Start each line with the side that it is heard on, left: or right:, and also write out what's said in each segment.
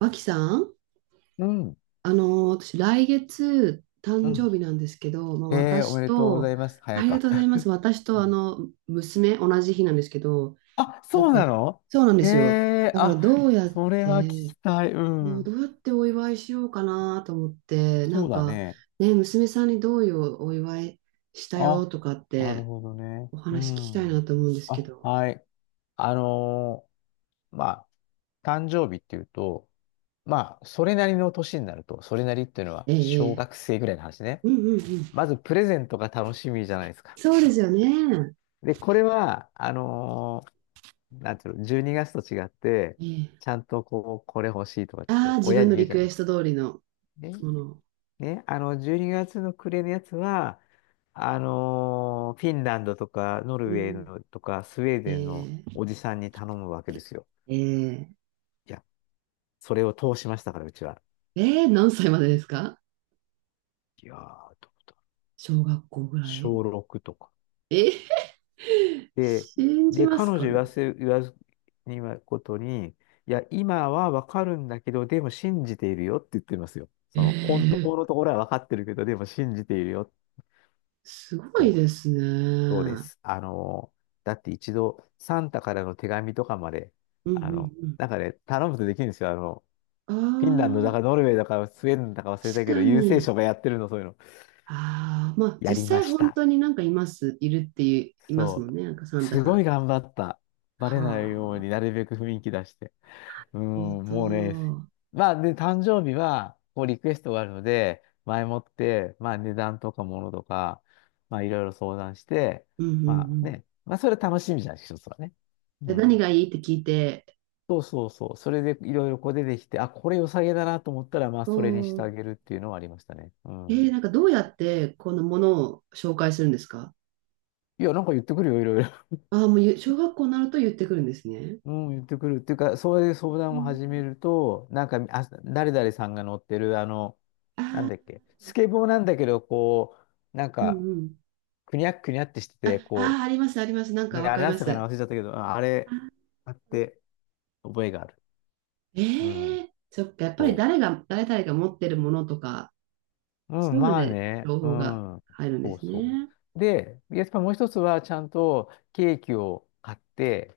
right: 脇さん、
left: うん、う
right: あの私、来月、誕生日
left: ん。
right: なんですけど、まあ、
left: へえ、おめ
right: 私
left: でとうござ
right: と、
left: います。
right: あ
left: 早
right: りが
left: か。
right: とうございます。私
left: う
right: と、あ
left: ん。
right: の、娘、同じ日なんですけど、
left: あ、
right: なん
left: そうな
right: か、
left: の。
right: そうなんで
left: へ
right: すよ。
left: え、
right: だから、
left: あ、それは聞
right: て、
left: きたい。う
right: どう
left: ん。
right: どうやってお祝いしようかなと思って、な
left: そう
right: ん
left: だ
right: か、
left: ね。
right: ね、娘さんにどういうお祝いしたよ
left: あ、
right: とかっ
left: なる
right: て、
left: ほどね。
right: お
left: う
right: 話聞きたいな
left: ん。
right: と思うんですけ
left: あ、
right: ど。
left: はい。あのまあ、誕生日っていうと、まあ、それなりの年になると、それなりっていうのは
right: ええ、え
left: 小
right: え。
left: 学生ぐらいの話ね。
right: うんうんうん。
left: まず、プレゼントが楽しみじゃないですか。
right: そうですよね。
left: で、これは、なんていうの、12月と違って、
right: ええ。
left: ちゃんとこう、これ欲しいとかっ
right: ああ、
left: て、
right: 自
left: 親
right: 分
left: に
right: の
left: 言う
right: リ
left: じ
right: ク
left: ゃな
right: エ
left: いで
right: ス
left: す
right: ト
left: か。
right: 通りの
left: ね、
right: もの、
left: ね、12月の暮れのやつは、フィンランドとか、ノル
right: う
left: ウェー
right: ん。
left: のとか、スウェー
right: え
left: デンの
right: ー、
left: おじさんに頼むわけですよ。
right: えー、
left: いや、それを通しましたから、うちは。
right: 何歳までですか？
left: いやー、
right: 小学校ぐらい。
left: 小6とか。
right: え、
left: で、
right: 信じま
left: 彼
right: す
left: 女
right: かね。
left: 言わずにはことに、いや、今はわかるんだけど、でも信じているよって言ってますよ。
right: え
left: その、本当
right: ー、
left: のところはわかってるけど、でも信じているよ。
right: すごい
left: そう、
right: ですね。
left: そう
right: う
left: で
right: ん
left: す。だって一度、サンタからの手紙とかまで、
right: うん
left: なんかね、頼むとできるんですよ。
right: う
left: フィンランド
right: ん。
left: だ
right: あ
left: か、
right: あ、
left: ノルウェーだか、スウェーデンだか忘れ
right: 確
left: たけど、
right: か
left: 郵政
right: に。
left: 省がやってるの、そういうの。
right: ああ、まあ
left: やり
right: 実
left: ま
right: 際
left: し
right: 本
left: た。
right: 当になんかいます、いるっていう、います
left: そ
right: も
left: う。
right: んね、なんかサンタ
left: す
right: さ
left: ご
right: ん。
left: い頑張った。バレないよう
right: はあ、
left: になるべく雰囲気出して。う
right: なる
left: ん、
right: ほ
left: もうね、
right: ど。
left: まあ、で、誕生日は、こう、リクエストがあるので、前もって、まあ、値段とかものとか、まあ、いろいろ相談して、
right: うんうんう
left: まあ
right: ん。
left: ね、まあ、それ楽しみじゃん、一つはね。う
right: で、何
left: ん。
right: がいいって聞いて、
left: そうそうそう。それでいろいろこう出てきて、あ、これ良さげだなと思ったら、まあ、
right: お
left: それにしてあ
right: お、
left: げるっていうのはありましたね。うん。
right: なんかどうやってこのものを紹介するんですか？
left: いや、なんか言ってくるよ、いろいろ。
right: ああ、もう小学校になると言ってくるんですね。
left: うん、言ってくる。っていうか、そういう相
right: う
left: 談を
right: ん
left: 始めると、なんか、あ、誰々さんが乗ってる、なんだっけ、スケボーなんだけど、こう、なん
right: うん
left: か、
right: うん。
left: くにゃっくにゃってして
right: あ、
left: て、こ
right: ああ、あります、あります。なん
left: う、
right: か
left: ね
right: わ
left: あ
right: か
left: れ
right: り
left: だっ
right: ま
left: たか
right: す。
left: な、忘れちゃったけど、ああ
right: あ、
left: れ、あって覚えがある。う
right: え
left: ん、
right: え、そっか、やっぱり
left: そ
right: 誰々が持ってるものとか、
left: う。う
right: そ
left: ん、
right: ういうの
left: まあ
right: で
left: ね、
right: 情
left: う
right: 報が
left: ん、
right: 入るんで
left: そう
right: す
left: そ
right: ね。
left: う。で、やっぱもう一つは、ちゃんとケーキを買って、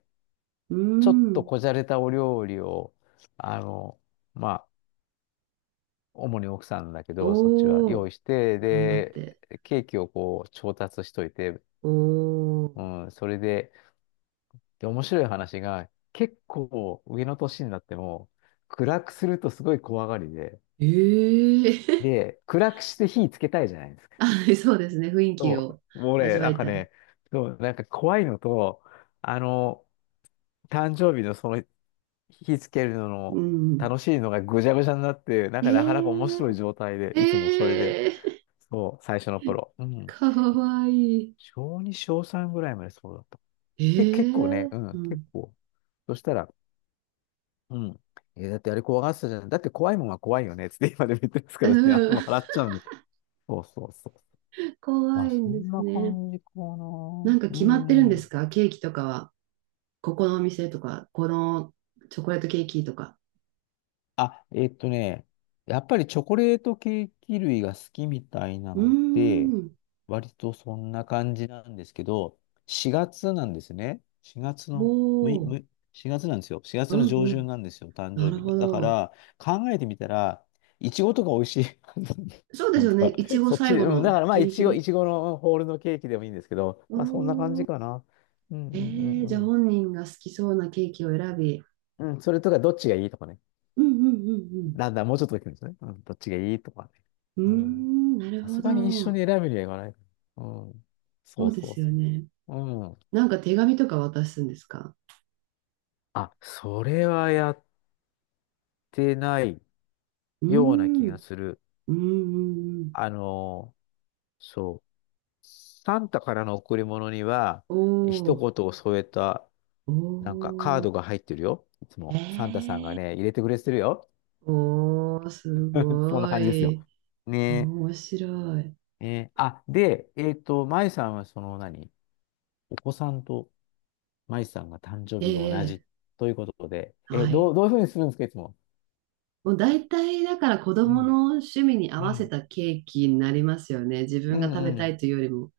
right: うー
left: ちょっと
right: ん。
left: こじゃれたお料理を、あの、まあ、主に奥さんだけど、そっちは
right: お
left: 用
right: お、
left: 意して、
right: 頑張っ
left: で、
right: て。
left: ケーキをこう調達しといて、
right: おお。
left: うん、それで、で、面白い話が、結構上の年になっても、暗くするとすごい怖がりで、
right: ええ
left: で、暗くして火つけたいじゃないですか。
right: あ、そうですね。雰囲気
left: そ
right: を
left: う、もう
right: 味
left: ね、
right: わ
left: なん
right: い
left: か
right: たい。
left: ね、そう、なんか怖いのと、あの、誕生日のその火つけるの
right: う
left: の
right: ん。
left: 楽しいのがぐちゃぐちゃになって、なん
right: え
left: かなかなか面白い状態で、
right: え、
left: いつもそれで、
right: ええ
left: そう、最初の頃。う ん。
right: かわいい。
left: 小2、小3ぐらいまでそうだった。
right: え
left: 結構ね、
right: え、
left: う
right: う
left: ん、結
right: ん
left: 構。そしたら、うん。だってあれ怖がってたじゃん。だって怖いもんは怖いよね。つって今でも言ってますか
right: う
left: らね。
right: ん。
left: 笑っちゃうんで。そうそうそう。
right: 怖
left: ま
right: い
left: あ、そ
right: んで
left: ん
right: す
left: な
right: ね。
left: 感じかな。
right: なんか
left: う
right: 決まってるんです
left: ん。
right: か、ケーキとかは？ここのお店とか、このチョコレートケーキとか。
left: あ、やっぱりチョコレートケーキ類が好きみたいな
right: うー
left: ので、
right: ん。
left: 割とそんな感じなんですけど、4月なんですね。4月の、むい、
right: お
left: む
right: ー。
left: い、月なんですよ。4月
right: う
left: の
right: ん
left: 上
right: う
left: 旬
right: ん。
left: なんですよ、誕
right: な
left: 生
right: る
left: 日が。
right: ほ
left: だか
right: ど。
left: ら、考えてみたら、いちごとか美味しいはず なんです。
right: そうです
left: 本
right: よ
left: 当
right: ね。
left: は。
right: いちご
left: そっち
right: 最
left: で、
right: 後
left: うん、だ
right: の
left: からまあ、
right: ギ
left: い
right: リギ
left: ちご、い
right: リ。
left: ちごのホールのケーキでもいいんですけど、
right: お
left: まあ、そんな感じ
right: ー。
left: かな。うん、うん、
right: え
left: うん、
right: じゃ
left: う
right: あ
left: ん。
right: 本人が好きそうなケーキを選び。
left: うん、それとかどっちがいいとかね。
right: うんうんうん
left: だんだんもうちょっとできるんですね。うん、どっちがいいとかね。
right: う
left: うん。
right: ん。うーん、なる
left: さ
right: ほ
left: すがに一緒
right: ど。
left: に選ぶにはいかない。うん。
right: そ
left: そう
right: うで
left: そう
right: す
left: そ
right: よね。
left: う。うん。
right: なんか手紙とか渡すんですか？
left: あ、それはやってない
right: うー
left: ような気が
right: ん。
left: する。
right: うんうんうん。
left: あのそう。サンタからの贈り物には、
right: お
left: 一
right: ー。
left: 言を添えた、
right: お
left: なんかカー
right: ー、
left: ドが入ってるよ。いつも。サンタさんが
right: ええ、
left: ね、入れてくれてるよ。
right: おー、す
left: そんな
right: ご
left: 感じですよ。
right: い。
left: ねえ。
right: 面白い。
left: あ、で、まゆさんはその何お子さんとマイさんが誕生
right: え
left: 日が同
right: え、
left: じということで、え、
right: はい。
left: どういうふうにするんですか、いつも。
right: もう大体、だから子
left: う
right: 供
left: ん。
right: の趣味に合
left: う
right: わせ
left: ん。
right: たケーキになりますよね。自
left: う
right: 分が
left: ん、
right: 食べ
left: う
right: たい
left: ん。
right: というよりも。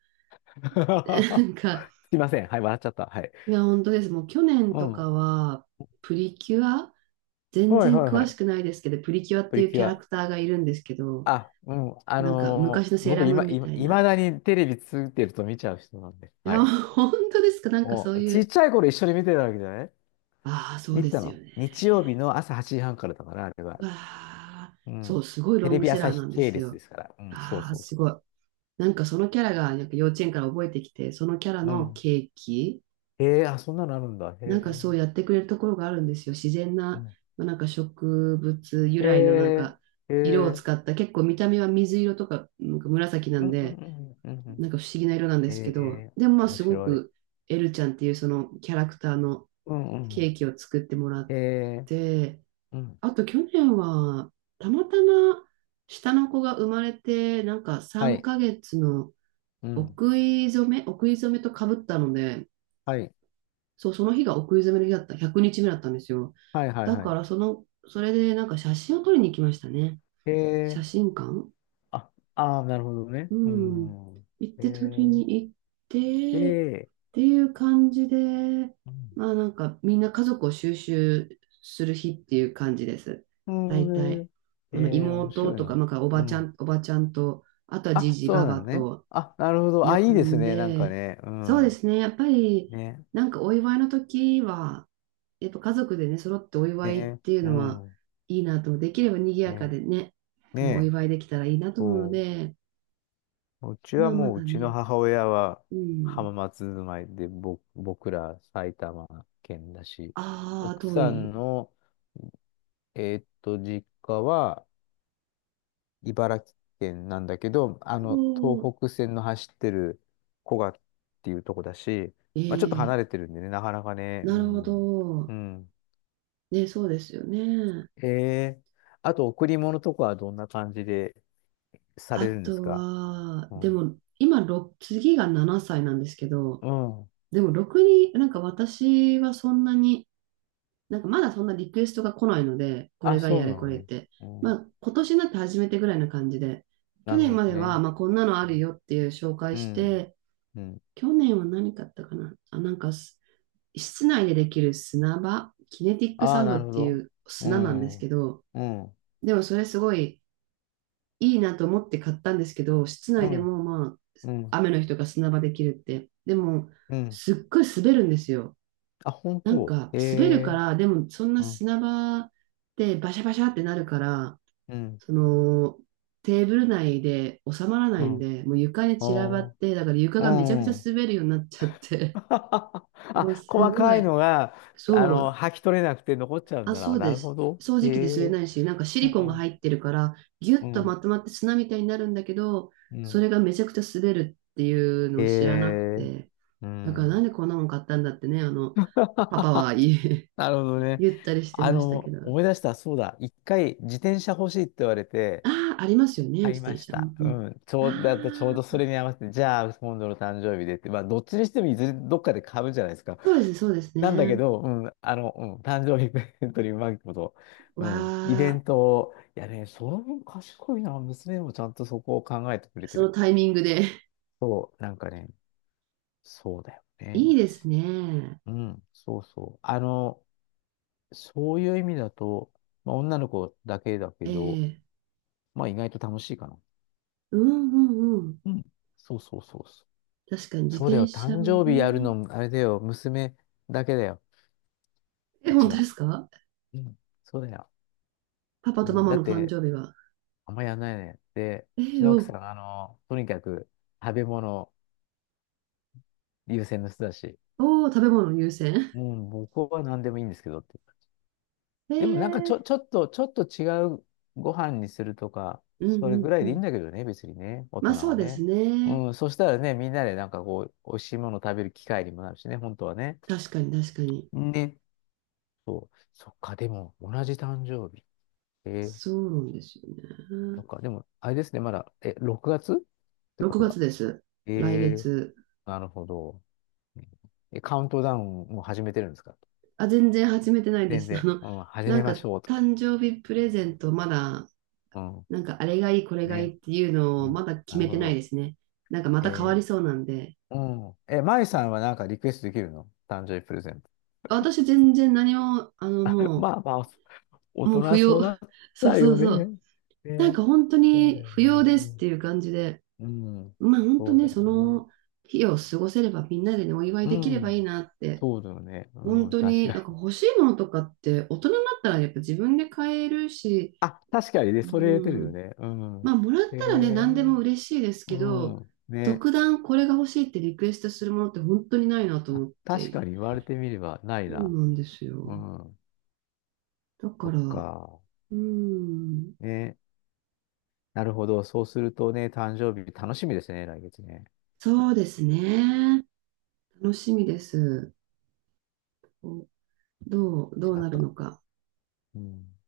right: な んか、
left: すいません。はい、笑っちゃった。はい。
right: いや、本当です。もう去年
left: う
right: と
left: ん。は
right: かは、プリキュア
left: い、
right: 全
left: はい、
right: 然詳
left: は
right: しく
left: い。
right: ないですけど、プリキュアっ
left: プ
right: てい
left: リ
right: う
left: キ
right: キ
left: ュ
right: ャラ
left: ア。
right: クターがいるんですけど、
left: あ、うん。
right: なんか昔のセー
left: 僕
right: ラームー
left: 今、
right: ンみたい
left: いま
right: な。
left: だにテレビついてると見ちゃう人なんで。
right: い
left: は
right: や、
left: い。
right: 本当ですか？なんか
left: お、
right: そうい
left: ちっ
right: う、
left: ちゃい頃一緒に見てたわけじゃない
right: ああ、そう
left: 見
right: で
left: てた
right: すよ
left: の。日曜日
right: ね。
left: の朝8時半からだから、あれは。
right: うわあ、
left: う
right: そう、
left: ん。
right: すごい
left: テ
right: ロン
left: レ
right: グ
left: ビ
right: セラ
left: 朝
right: ーな
left: 日
right: んで
left: 系
right: す
left: 列
right: よ。
left: ですから。うん、そう
right: ああ、
left: そう
right: す
left: そう
right: ごい。
left: そ
right: なんかそのキャラがなんか幼稚園から覚えてきて、そのキャラ
left: う。う
right: の
left: ん。
right: ケーキ、
left: へえ、あ、そんなのあるんだ。へ
right: なんか
left: え。
right: そうやってくれるところがあるんですよ。自然
left: う
right: な、
left: ん、
right: まあ、なんか植物由来のなん
left: え
right: か
left: え、
right: 色を使
left: ええ、
right: った、結構見た目は水色とか、なんか紫な
left: う
right: ん
left: ん、う
right: で、
left: ん、うん、うん、うん、う
right: な
left: ん。
right: んか不思議な色なんで
left: え
right: すけど、
left: え、
right: でもまあ
left: 面
right: すご
left: 白い。
right: くエルちゃんっていうそのキャラクターの
left: うん、う
right: ケー
left: ん。
right: キを作ってもら
left: え
right: っ
left: え、
right: て、
left: うん。
right: あと去年は、たまたま下の子が生まれて、なんか
left: は
right: 3
left: い。
right: ヶ月の
left: うん。
right: お食い初めとかぶったので、
left: はい。
right: そう、その日がお食い初めの日だった、100日目だったんですよ。
left: はい、はい、
right: だ
left: は
right: か
left: い。
right: ら、その、それでなんか写真を撮りに行きましたね。
left: え
right: 写
left: ー
right: 真館、
left: あ、あーなるほどね。
right: う
left: う
right: ん。
left: ん。
right: 行っ
left: え
right: て取り
left: え、
right: に行ってっ
left: で、
right: ていう感じで、
left: うん。
right: まあなんかみんな家族を収集する日っていう感じです。
left: う
right: 大
left: ん、
right: 体。
left: えー
right: あの
left: 面
right: 妹
left: 白い
right: とか、
left: な。
right: なんか
left: うん。
right: おばちゃんと、あとはじ
left: あ、
right: じ
left: そ
right: ば
left: うな
right: ば
left: のね。
right: と
left: あ、なるほど。
right: 呼
left: あ、いいです
right: ん
left: ね。なんか
right: で、
left: ね。う
right: そうで
left: ん。
right: すね。やっぱり
left: ね。
right: なんかお祝いの時は、やっぱ家族でね、揃ってお祝いっ
left: ね。
right: ていう
left: う
right: のは
left: ん。
right: いいなと、できれば賑やか
left: ね。
right: でね、あのお
left: ね。
right: 祝いできたらいいなと思うの
left: そう。
right: で、
left: うち
right: ま
left: は
right: あま
left: もう、う
right: だ
left: ちの
right: ね。
left: 母親は
right: う
left: 浜
right: ん。
left: 松住まいで、僕ら埼玉県だし、
right: ああ、
left: 奥
right: 遠
left: さん
right: い。
left: の、実家は茨城県なんだけど、
right: こう、
left: 東北線の走ってる古河っていうとこだし、
right: え
left: まあ、ちょっと離
right: え、
left: れてるんでね、なかなかね、
right: な
left: う
right: るほ
left: ん。う
right: ど。
left: ん。
right: ね、そうですよね。
left: ええ、あと、贈り物とかはどんな感じでされ
right: あ
left: るんです
right: と
left: か。
right: は、
left: う
right: で
left: ん。
right: も、今、ろく次が7歳なんですけど、
left: うん。
right: でも、ろくに、なんか私はそんなに、なんかまだそんなリクエストが来ないので、こ
left: あ、
right: れが
left: そ
right: や
left: う
right: れ
left: な
right: こ
left: の
right: れっ
left: ね。
right: て。
left: う
right: ま
left: ん。
right: あ、今年になって初めてぐらいな感じで、去
left: なる
right: 年
left: ほ
right: ま
left: ど
right: では、
left: ね。
right: まあ、こんなのあるよっていう紹介
left: う
right: し
left: ん。
right: て、
left: うん。
right: 去年は何買ったかなあ、なんか、室内でできる砂場、キネティック
left: あ
right: サ
left: あ、
right: ン
left: な
right: ド
left: る
right: っ
left: ほ
right: てい
left: ど。
right: う
left: う
right: 砂なんで
left: ん。
right: す
left: う
right: け
left: ん。
right: ど、でもそれすごいいいなと思って買ったんですけど、室
left: う
right: 内で
left: ん。
right: もま
left: うん。
right: あ、雨の日とか砂場できるって。でも、
left: うん。
right: すっごい滑るんですよ。
left: あ、本
right: なん
left: 当。
right: か、
left: え
right: 滑るか
left: え。
right: ら、でもそんな
left: うん。
right: 砂場でバシャバシャってなるから、
left: うん。
right: その、テーブル内で収まらな
left: う
right: いん
left: ん。
right: で、もう床に散らばっ
left: あ
right: て、だから床
left: あ。う
right: がめちゃくちゃ
left: ん。
right: 滑るようになっちゃって、もう
left: あ、細
right: すご
left: かい
right: い。
left: のが、
right: そう、
left: 剥き取れなくて残っちゃうん
right: あ、
left: だ
right: そ
left: な。
right: う
left: な
right: で
left: るほ
right: す。
left: ど。
right: 掃
left: へ
right: 除機で吸え
left: え。
right: ないし、なんかシ
left: う
right: リコンが
left: ん。
right: 入ってるから、ギュ
left: う
right: ッとま
left: ん。
right: とまって砂みたいになるんだけど、
left: う
right: そ
left: ん。
right: れがめちゃくちゃ滑るっていうの
left: へ
right: を知らなく
left: え。
right: て、
left: う
right: だからなん
left: ん。
right: でこんなもん買ったんだってね、あの、パパは
left: なるほど ね。
right: 言ったりしてましたけど。
left: 思い出した、そうだ。一回自転車欲しいって言われて、
right: ああ、ありますよね、
left: 買
right: 自
left: いま
right: 転
left: し
right: 車。う
left: た。
right: んう
left: う
right: ん。
left: ん。ちょう、だってちょう
right: あ
left: どそ
right: あ、
left: れに合わせて、じゃあ、今度の誕生日でって、まあ、どっちにしてもいずれどっかで買うじゃないですか。
right: そうです、そうです
left: なんだけ
right: ね。
left: ど、うん、うん、誕生日プレゼントにうまいこと、う
right: わ
left: ん、イベ
right: あ、
left: ントを、いやね、その分賢いな、娘もちゃんとそこを考えてくれて
right: そ
left: る
right: の
left: っ
right: タ
left: て。
right: イミングで
left: そう、なんかね、そうだよ ね。
right: いいですね。
left: うん、そうそう。そういう意味だと、まあ、女の子だけだけ
right: え
left: ど、
right: え、
left: まあ、意外と楽しいかな。
right: うんうんうん。
left: うん、そうそうそうそう。
right: 確かに自
left: そうだ
right: 転
left: よ。
right: 車
left: 誕
right: も
left: 生日やる
right: ね。
left: の、あれだよ。娘だけだよ。
right: え、
left: う
right: 本
left: ち
right: 当で
left: は。
right: すか？
left: うん。そうだよ。
right: パパ
left: う
right: とマ
left: ん、
right: マ
left: だっ
right: の誕
left: て、
right: 生日は？
left: あんまやんないね。で、
right: え
left: う
right: ー、
left: ちの奥さ
right: よ。
left: んは、とにかく食べ物優先の人だし、
right: おお、食べ物優先。
left: うん、僕は何でもいいんですけどって。
right: え
left: でもなんか
right: ー、
left: ちょっと違うご飯にするとか、
right: うんう
left: それぐ
right: ん
left: らい
right: う
left: でいいん
right: ん。
left: だけどね、別にね、大
right: まあ
left: 人
right: そう
left: は
right: です
left: ね。
right: ね。
left: うん、そしたらね、みんなでなんかこう、美味しいもの食べる機会にもなるしね、本当はね。
right: 確かに確かに。
left: ね。そう。そっか、でも、同じ誕生日。えー
right: そうなんですよね。
left: なんか、でも、あれですね、まだ、え、6月ってこ
right: 6
left: とは。
right: 月です。
left: え
right: 来
left: ー、
right: 月。
left: なるほど。え、カウントダウンもう始めてるんですか。
right: あ、全然始めてないで
left: 全
right: す。あ
left: 然。
right: の、
left: うん、始
right: な
left: め
right: んか
left: ましょうとか。
right: 誕生日プレゼントまだ、
left: うん。
right: なんかあれがいい、これがい
left: ね。
right: いっていうのを
left: ね。
right: まだ決
left: なる
right: めて
left: ほ
right: ないで
left: ど。
right: すね。なんかま
left: え
right: た変わり
left: ー、
right: そうなんで。
left: うん。え、マイさんはなんかリクエストできるの誕生日プレゼント。
right: 私全然何も、あの、
left: まあまあ、大
right: も
left: 人
right: う不
left: は
right: 要。
left: そうな っち
right: そう
left: ゃう
right: そう
left: よ
right: そう。
left: ね。
right: なん
left: ね。
right: か本当
left: そうだ
right: に
left: よ
right: 不要
left: ね。
right: ですっていう感じで、
left: うん。うん。
right: まあ本当
left: そうだ
right: ね、
left: よ
right: そ
left: ね。
right: の日を過ごせればみんなでね、お祝い
left: う
right: できればいい
left: ん。
right: なって、
left: そうだよね。
right: 本
left: うん。
right: 当
left: 確
right: に
left: か
right: なんか
left: に。
right: 欲しいものとかって大人になったらやっぱ自分で買えるし、
left: あ、確かにね、
right: う
left: それ出てるよ
right: ん、
left: ね。う
right: ま
left: ん。
right: あもらっ
left: へ
right: たらね、
left: え、
right: 何でも嬉しいです
left: う
right: けど、
left: ん。ね。
right: 特段これが欲しいってリクエストするものって本当にないなと
left: あ、
right: 思っ
left: 確か
right: て、
left: に言われてみればない
right: そう
left: な。
right: なんです
left: う
right: よ。
left: ん。
right: だ
left: そ
right: か
left: っ
right: ら、
left: か。
right: うん、
left: ね。なるほど。そうするとね、誕生日楽しみですね、来月ね。
right: そうですね。楽しみです。どう
left: 違っ
right: なる
left: た。
right: のか。
left: うん。